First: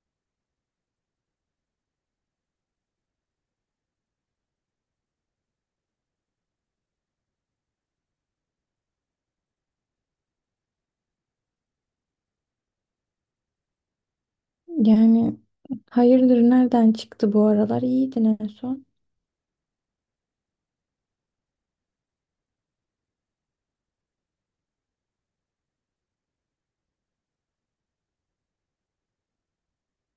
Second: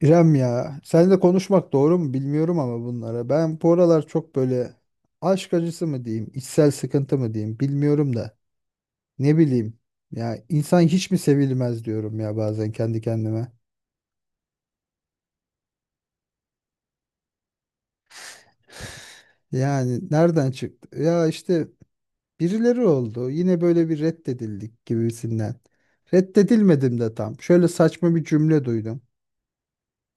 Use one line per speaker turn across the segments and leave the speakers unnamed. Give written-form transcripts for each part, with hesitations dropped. İrem ya, seninle konuşmak doğru mu bilmiyorum ama bunlara. Ben bu aralar çok böyle aşk acısı mı diyeyim, içsel sıkıntı mı diyeyim bilmiyorum da. Ne bileyim ya, insan hiç mi sevilmez diyorum ya bazen kendi kendime.
Yani Hayırdır nereden çıktı bu aralar? İyiydin en son.
Yani nereden çıktı? Ya işte birileri oldu. Yine böyle bir reddedildik gibisinden. Reddedilmedim de tam. Şöyle saçma bir cümle duydum.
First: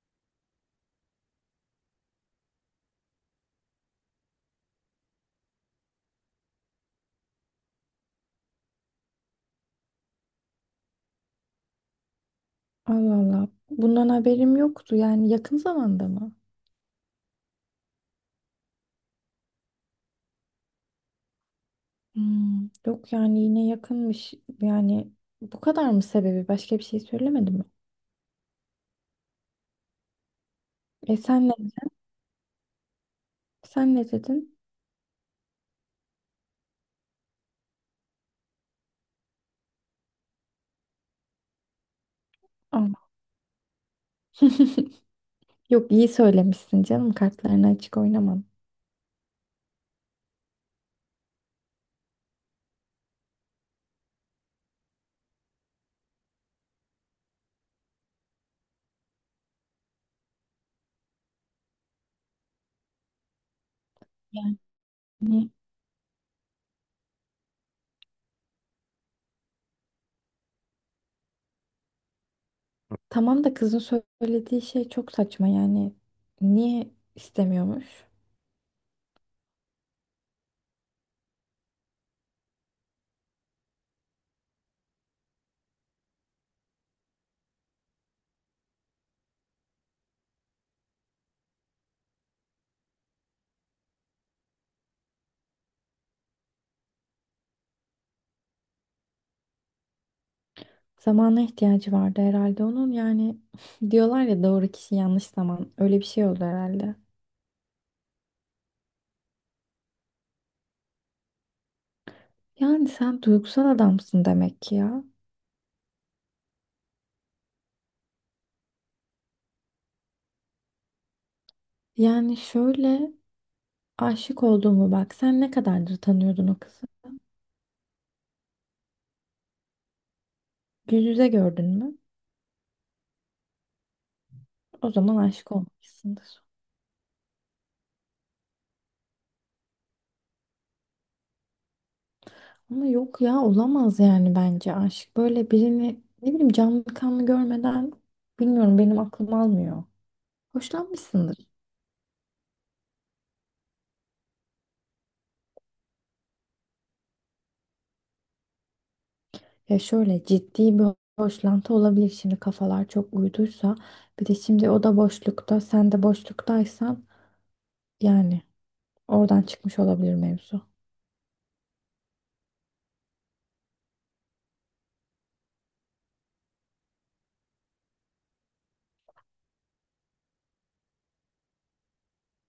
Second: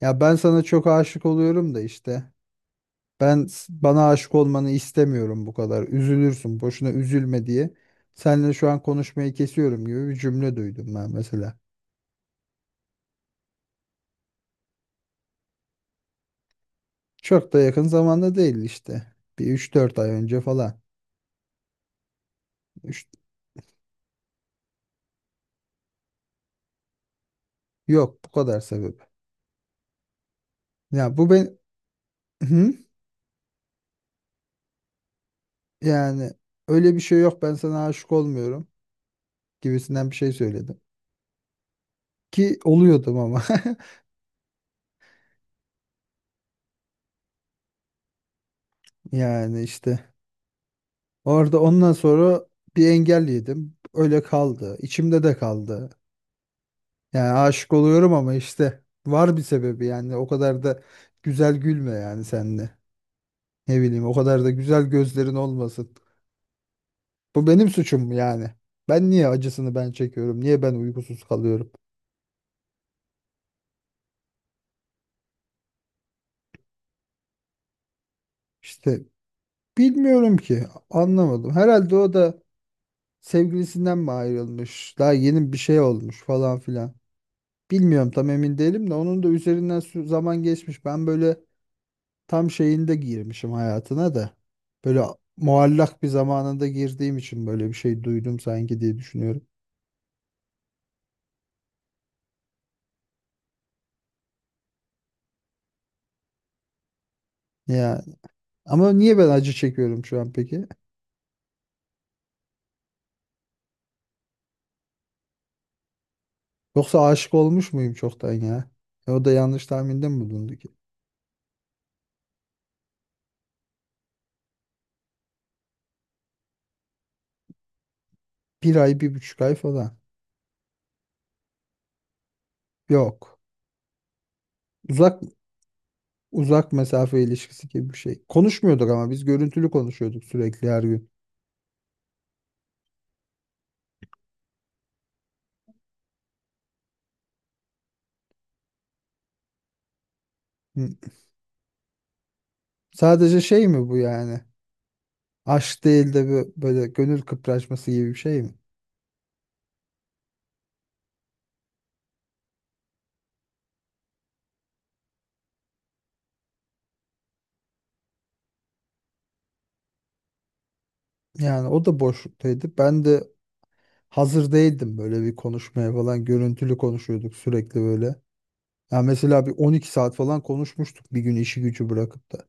Ya ben sana çok aşık oluyorum da işte. Bana aşık olmanı istemiyorum bu kadar. Üzülürsün. Boşuna üzülme diye. Seninle şu an konuşmayı kesiyorum gibi bir cümle duydum ben mesela.
Allah Allah. Bundan haberim yoktu. Yani yakın zamanda mı?
Çok da yakın zamanda değil işte. Bir üç dört ay önce falan.
Hmm,
Üç-
yok yani yine yakınmış. Yani bu kadar mı sebebi? Başka bir şey söylemedi mi?
Yok, bu kadar sebep. Ya
E
bu
sen ne,
ben. Hı?
Sen ne dedin?
Yani öyle bir şey yok, ben sana aşık olmuyorum gibisinden bir şey söyledim. Ki
Allah.
oluyordum ama.
Yok, iyi söylemişsin canım. Kartlarını açık oynamam.
Yani işte orada ondan sonra bir engel yedim. Öyle kaldı. İçimde de kaldı. Yani aşık oluyorum ama işte var bir sebebi, yani o kadar da güzel gülme yani senle. Ne bileyim, o kadar da güzel gözlerin
Yani
olmasın. Bu benim suçum mu yani? Ben niye acısını ben çekiyorum? Niye ben uykusuz kalıyorum?
tamam da kızın söylediği şey çok saçma yani. Niye istemiyormuş?
İşte bilmiyorum ki, anlamadım. Herhalde o da sevgilisinden mi ayrılmış? Daha yeni bir şey olmuş falan filan. Bilmiyorum, tam emin değilim de onun da üzerinden zaman geçmiş. Ben böyle tam şeyinde girmişim hayatına da. Böyle muallak bir zamanında girdiğim için böyle bir şey duydum sanki diye düşünüyorum.
Zamana ihtiyacı vardı herhalde onun. Yani diyorlar ya, doğru kişi yanlış zaman. Öyle bir şey oldu herhalde.
Ya ama niye ben acı çekiyorum şu an peki?
Yani sen duygusal adamsın demek ki ya.
Yoksa aşık olmuş muyum çoktan ya? E, o da yanlış tahminde mi bulundu ki?
Yani şöyle, aşık olduğumu bak. Sen ne kadardır tanıyordun o kızı?
Bir ay, bir buçuk ay falan.
Yüz yüze gördün mü?
Yok.
O zaman
Uzak,
aşık olmuşsundur.
mesafe ilişkisi gibi bir şey. Konuşmuyorduk ama, biz görüntülü konuşuyorduk sürekli her gün.
Ama yok ya, olamaz yani bence aşk. Böyle birini ne bileyim canlı kanlı görmeden bilmiyorum, benim aklım almıyor.
Hı.
Hoşlanmışsındır.
Sadece şey mi bu yani? Aşk değil de böyle gönül kıpraşması gibi bir şey mi?
Ya şöyle, ciddi bir boşlantı olabilir şimdi, kafalar çok uyduysa. Bir de şimdi o da boşlukta, sen de boşluktaysan yani oradan çıkmış olabilir mevzu.
Yani o da boşluktaydı. Ben de hazır değildim böyle bir konuşmaya falan. Görüntülü konuşuyorduk sürekli böyle. Ya mesela bir 12 saat falan konuşmuştuk bir gün, işi gücü bırakıp da.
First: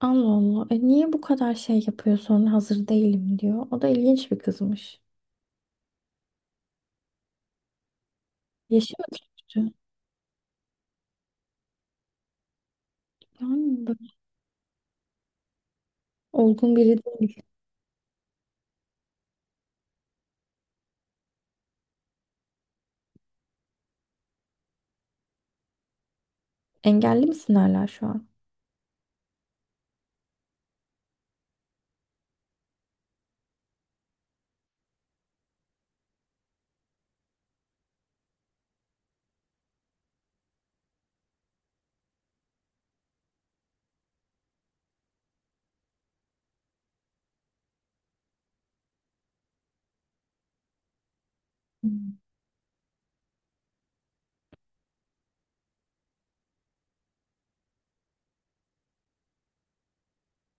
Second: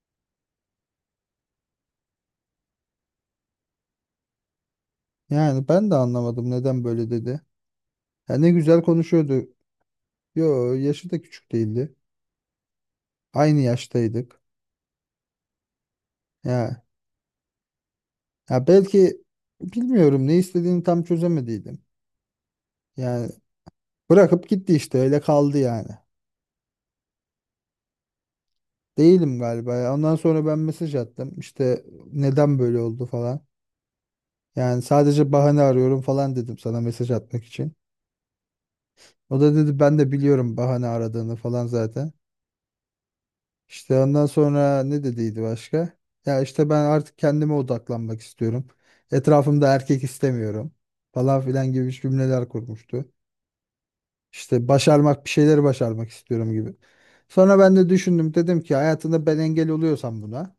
Allah Allah. E niye bu kadar şey yapıyor sonra hazır değilim diyor. O da ilginç bir kızmış.
Yani ben de anlamadım neden böyle dedi. Ya ne güzel
Yaşı mı
konuşuyordu.
küçüktü?
Yo, yaşı da küçük değildi. Aynı
Yani böyle
yaştaydık.
olgun
Ya,
biri değil.
ya belki bilmiyorum, ne istediğini tam çözemediydim. Yani bırakıp gitti işte, öyle kaldı yani.
Engelli mi hala şu an?
Değilim galiba ya. Ondan sonra ben mesaj attım. İşte neden böyle oldu falan. Yani sadece bahane arıyorum falan dedim sana mesaj atmak için. O da dedi ben de biliyorum bahane aradığını falan zaten. İşte ondan sonra ne dediydi başka? Ya işte ben artık kendime odaklanmak istiyorum. Etrafımda erkek istemiyorum falan filan gibi
Hmm.
cümleler kurmuştu. İşte başarmak, bir şeyleri başarmak istiyorum gibi. Sonra ben de düşündüm, dedim ki hayatında ben engel oluyorsam buna,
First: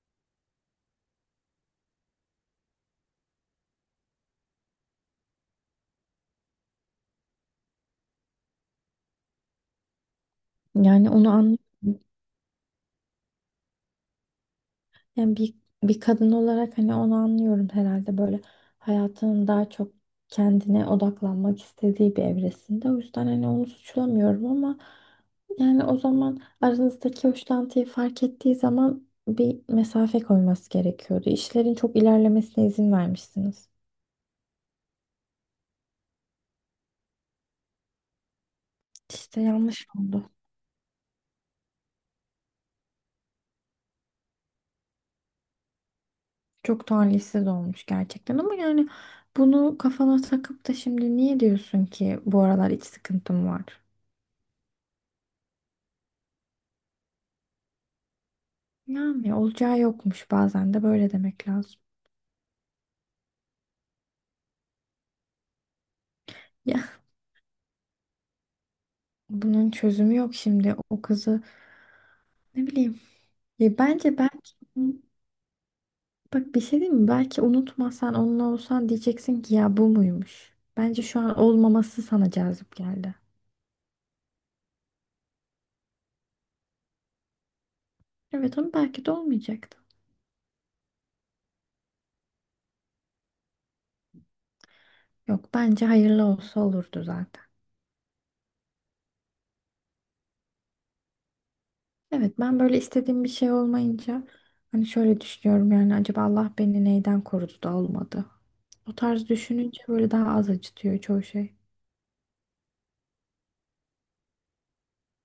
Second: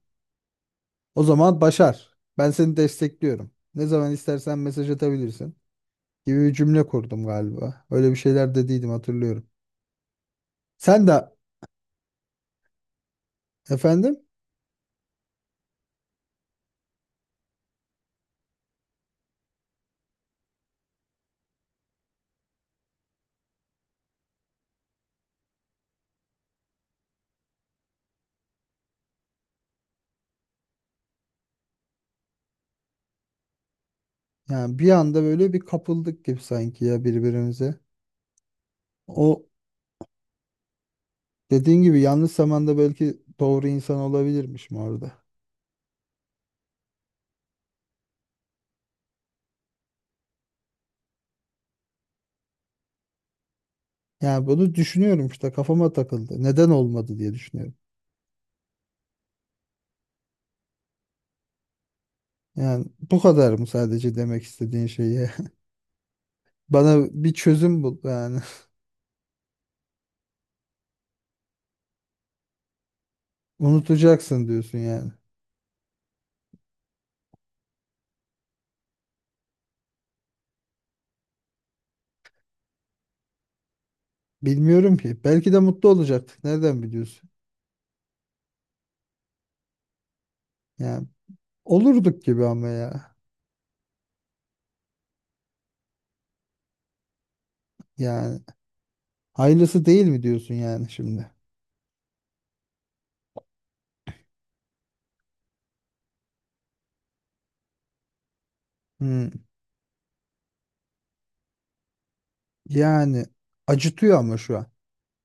o zaman başar. Ben seni destekliyorum. Ne zaman istersen mesaj atabilirsin gibi bir cümle kurdum galiba. Öyle bir şeyler dediydim, hatırlıyorum. Sen
Yani onu
de
anlamadım.
efendim.
Yani bir, Bir kadın olarak hani onu anlıyorum herhalde, böyle hayatının daha çok kendine odaklanmak istediği bir evresinde. O yüzden hani onu suçlamıyorum ama yani o zaman aranızdaki hoşlantıyı fark ettiği zaman bir mesafe koyması gerekiyordu. İşlerin çok ilerlemesine izin vermişsiniz.
Yani bir anda böyle bir kapıldık gibi sanki ya birbirimize.
İşte
O
yanlış oldu.
dediğin gibi yanlış zamanda belki doğru insan olabilirmişim orada.
Çok talihsiz olmuş gerçekten ama yani bunu kafana takıp da şimdi niye diyorsun ki bu aralar iç sıkıntım var?
Yani bunu düşünüyorum işte, kafama takıldı. Neden olmadı diye düşünüyorum.
Yani olacağı yokmuş, bazen de böyle demek lazım.
Yani bu kadar mı sadece demek istediğin şeyi?
Ya
Bana bir çözüm bul yani.
bunun çözümü yok şimdi, o kızı ne bileyim. Ya bence
Unutacaksın
belki,
diyorsun yani.
bak bir şey diyeyim mi? Belki unutmasan onunla olsan, diyeceksin ki ya bu muymuş? Bence şu an olmaması sana cazip geldi.
Bilmiyorum ki. Belki de mutlu olacaktık. Nereden biliyorsun?
Evet ama belki de olmayacaktı.
Yani olurduk gibi ama ya.
Yok, bence hayırlı olsa olurdu zaten.
Yani hayırlısı değil mi diyorsun yani şimdi?
Evet, ben böyle istediğim bir şey olmayınca hani şöyle düşünüyorum, yani acaba Allah beni neyden korudu da olmadı. O tarz
Hmm.
düşününce böyle daha az acıtıyor çoğu şey.
Yani acıtıyor ama şu an.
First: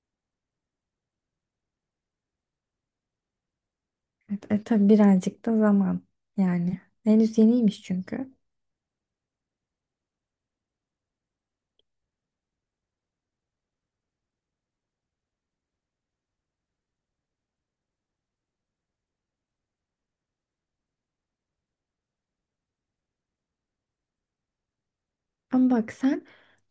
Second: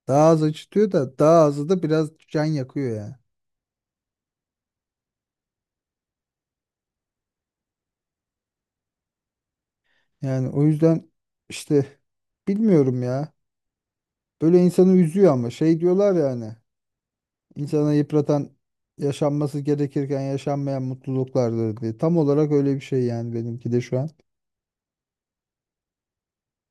Daha az acıtıyor da daha azı da biraz can yakıyor yani.
Evet, E, tabii birazcık da zaman yani. Henüz yeniymiş çünkü.
Yani o yüzden işte bilmiyorum ya. Böyle insanı üzüyor ama şey diyorlar yani. İnsana yıpratan yaşanması gerekirken yaşanmayan mutluluklardır diye. Tam olarak öyle bir şey yani, benimki de şu an.
Ama bak sen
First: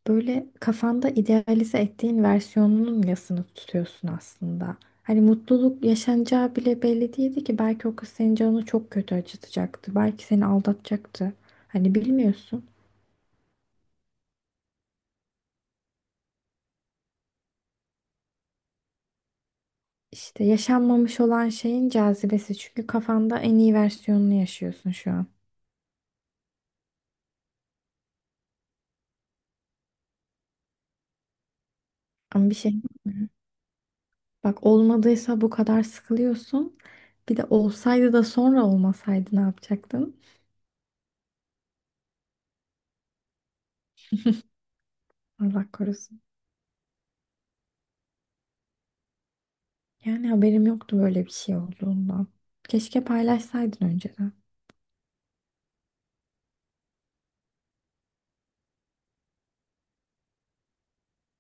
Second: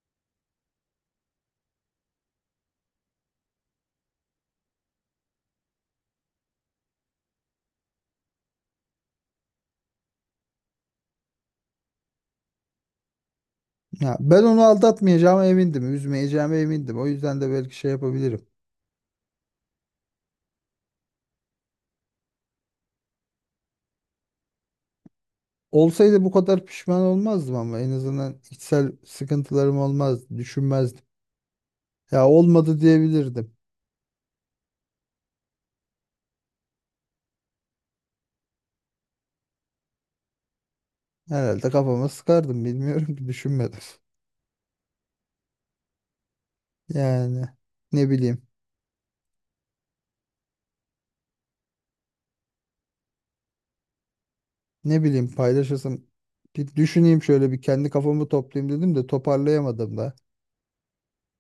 böyle kafanda idealize ettiğin versiyonunun yasını tutuyorsun aslında. Hani mutluluk yaşanacağı bile belli değildi ki, belki o kız senin canını çok kötü acıtacaktı. Belki seni aldatacaktı. Hani bilmiyorsun.
Ya ben onu aldatmayacağıma emindim, üzmeyeceğime emindim. O yüzden de belki şey yapabilirim.
İşte yaşanmamış olan şeyin cazibesi, çünkü kafanda en iyi versiyonunu yaşıyorsun şu an.
Olsaydı bu kadar pişman olmazdım, ama en azından içsel sıkıntılarım olmazdı, düşünmezdim. Ya
Ama bir şey.
olmadı diyebilirdim.
Bak, olmadıysa bu kadar sıkılıyorsun. Bir de olsaydı da sonra olmasaydı ne yapacaktın?
Herhalde kafama sıkardım, bilmiyorum ki, düşünmedim.
Allah korusun.
Yani ne bileyim,
Yani haberim yoktu böyle bir şey olduğundan. Keşke paylaşsaydın önceden.
ne bileyim paylaşasım. Bir düşüneyim, şöyle bir kendi kafamı toplayayım dedim de toparlayamadım da.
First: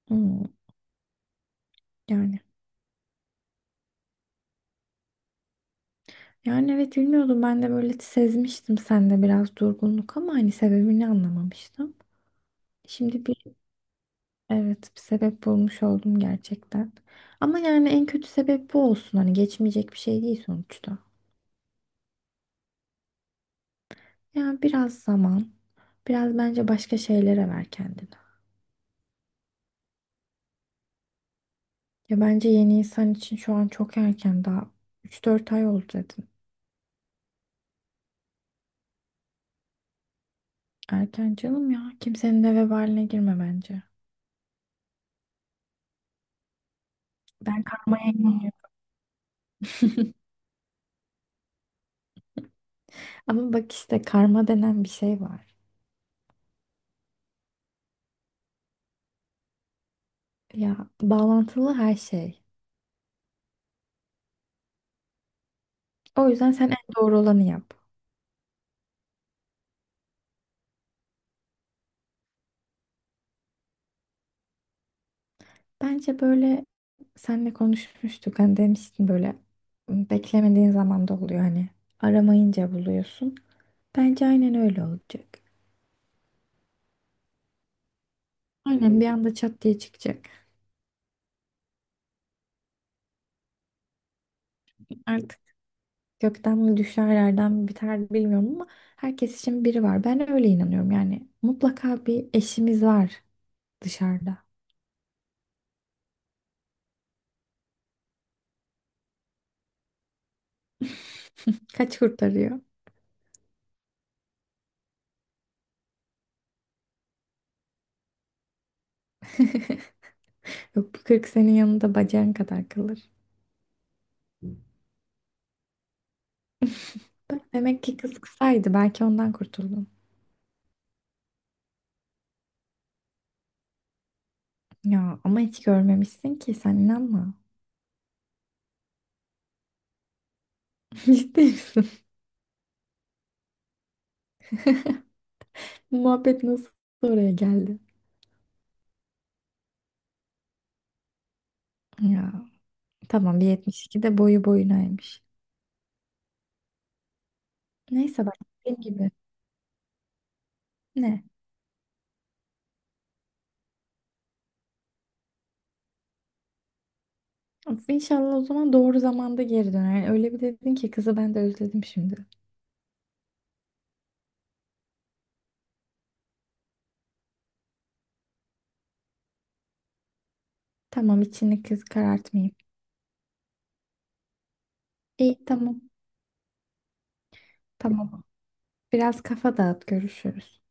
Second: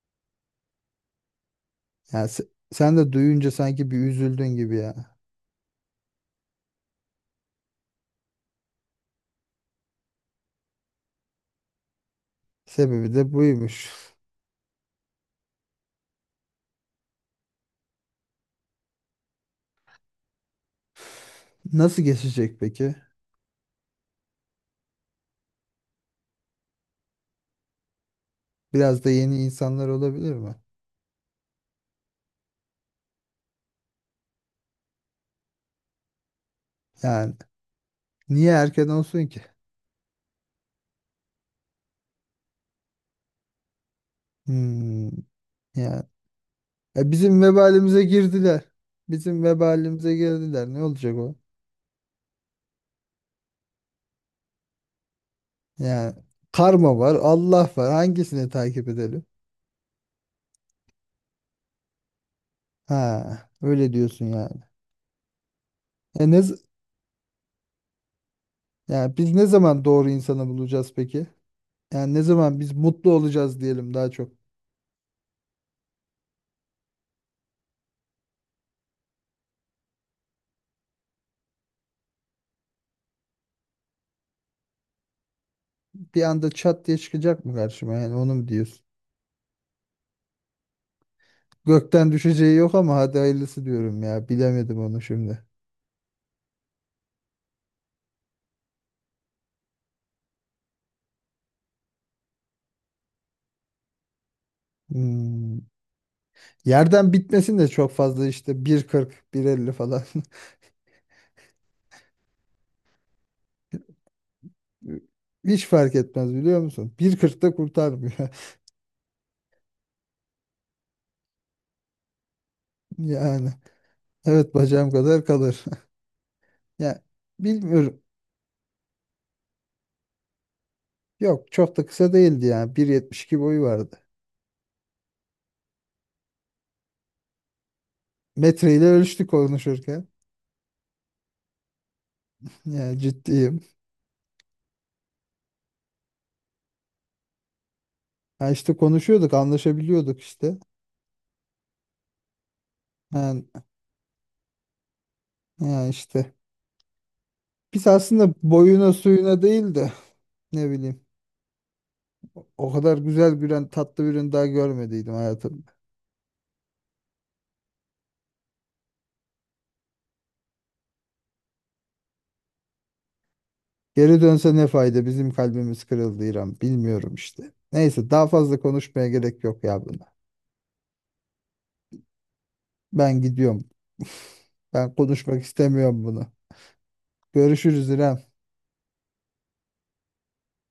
Hmm,
Yani
yani.
sen de duyunca sanki bir üzüldün gibi ya.
Yani evet, bilmiyordum, ben de böyle sezmiştim sende biraz durgunluk ama hani sebebini anlamamıştım.
Sebebi
Şimdi
de
bir
buymuş.
Evet, bir sebep bulmuş oldum gerçekten. Ama yani en kötü sebep bu olsun, hani geçmeyecek bir şey değil sonuçta.
Nasıl geçecek peki?
Yani biraz zaman, Biraz bence başka şeylere ver kendini.
Biraz da yeni insanlar olabilir mi?
Ya bence yeni insan için şu an çok erken, daha üç dört ay oldu dedin.
Yani niye erken olsun ki?
Erken canım ya. Kimsenin de vebaline girme bence.
Hmm. Yani, ya bizim
Ben
vebalimize
karmaya inanıyorum.
girdiler. Bizim vebalimize girdiler. Ne olacak o?
Ama bak, işte karma denen bir şey var.
Yani karma var, Allah var. Hangisini takip edelim?
Ya, bağlantılı her şey.
Ha, öyle diyorsun yani. E
O
ne,
yüzden
z-
sen en doğru olanı yap.
Yani biz ne zaman doğru insanı bulacağız peki? Yani ne zaman biz mutlu olacağız diyelim daha çok.
Bence böyle, senle konuşmuştuk. Hani demiştin böyle, "Hmm, beklemediğin zaman da oluyor hani. Aramayınca buluyorsun." Bence aynen öyle olacak.
Bir anda çat diye çıkacak mı karşıma, yani onu mu diyorsun?
Aynen bir anda çat diye çıkacak.
Gökten düşeceği yok ama hadi hayırlısı diyorum ya. Bilemedim onu
Artık
şimdi.
gökten mi düşer yerden mi biter bilmiyorum ama herkes için biri var. Ben öyle inanıyorum yani. Mutlaka bir eşimiz var dışarıda.
Hmm. Yerden bitmesin de çok fazla, işte 1,40, 1,50 falan.
Kaç kurtarıyor?
Hiç fark etmez biliyor musun? 1,40'ta kurtarmıyor.
Yok, bu 40 senin yanında bacağın kadar kalır.
Yani evet, bacağım kadar kalır. Ya
Bak, demek ki
bilmiyorum.
kız kısaydı, belki ondan kurtuldun.
Yok, çok da kısa değildi yani. 1,72 boyu vardı.
Ya ama hiç görmemişsin ki sen, inanma.
Metreyle ölçtük konuşurken.
Ciddi misin?
Yani ciddiyim.
Muhabbet nasıl oraya geldi?
Ha işte konuşuyorduk, anlaşabiliyorduk işte.
Ya tamam,
Yani,
bir 72 de boyu boyunaymış.
yani işte. Biz
Neyse
aslında
bak, dediğim
boyuna
gibi.
suyuna değil de, ne bileyim.
Ne?
O kadar güzel, bir tatlı bir ürün daha görmediydim hayatım.
Of, İnşallah o zaman doğru zamanda geri döner. Yani öyle bir dedin ki kızı, ben de özledim şimdi.
Geri dönse ne fayda? Bizim kalbimiz kırıldı İrem. Bilmiyorum işte. Neyse, daha fazla konuşmaya gerek yok ya buna.
Tamam, içini kız karartmayayım.
Ben gidiyorum. Ben konuşmak
İyi, tamam
istemiyorum bunu. Görüşürüz İrem.
tamam. Biraz kafa dağıt, görüşürüz.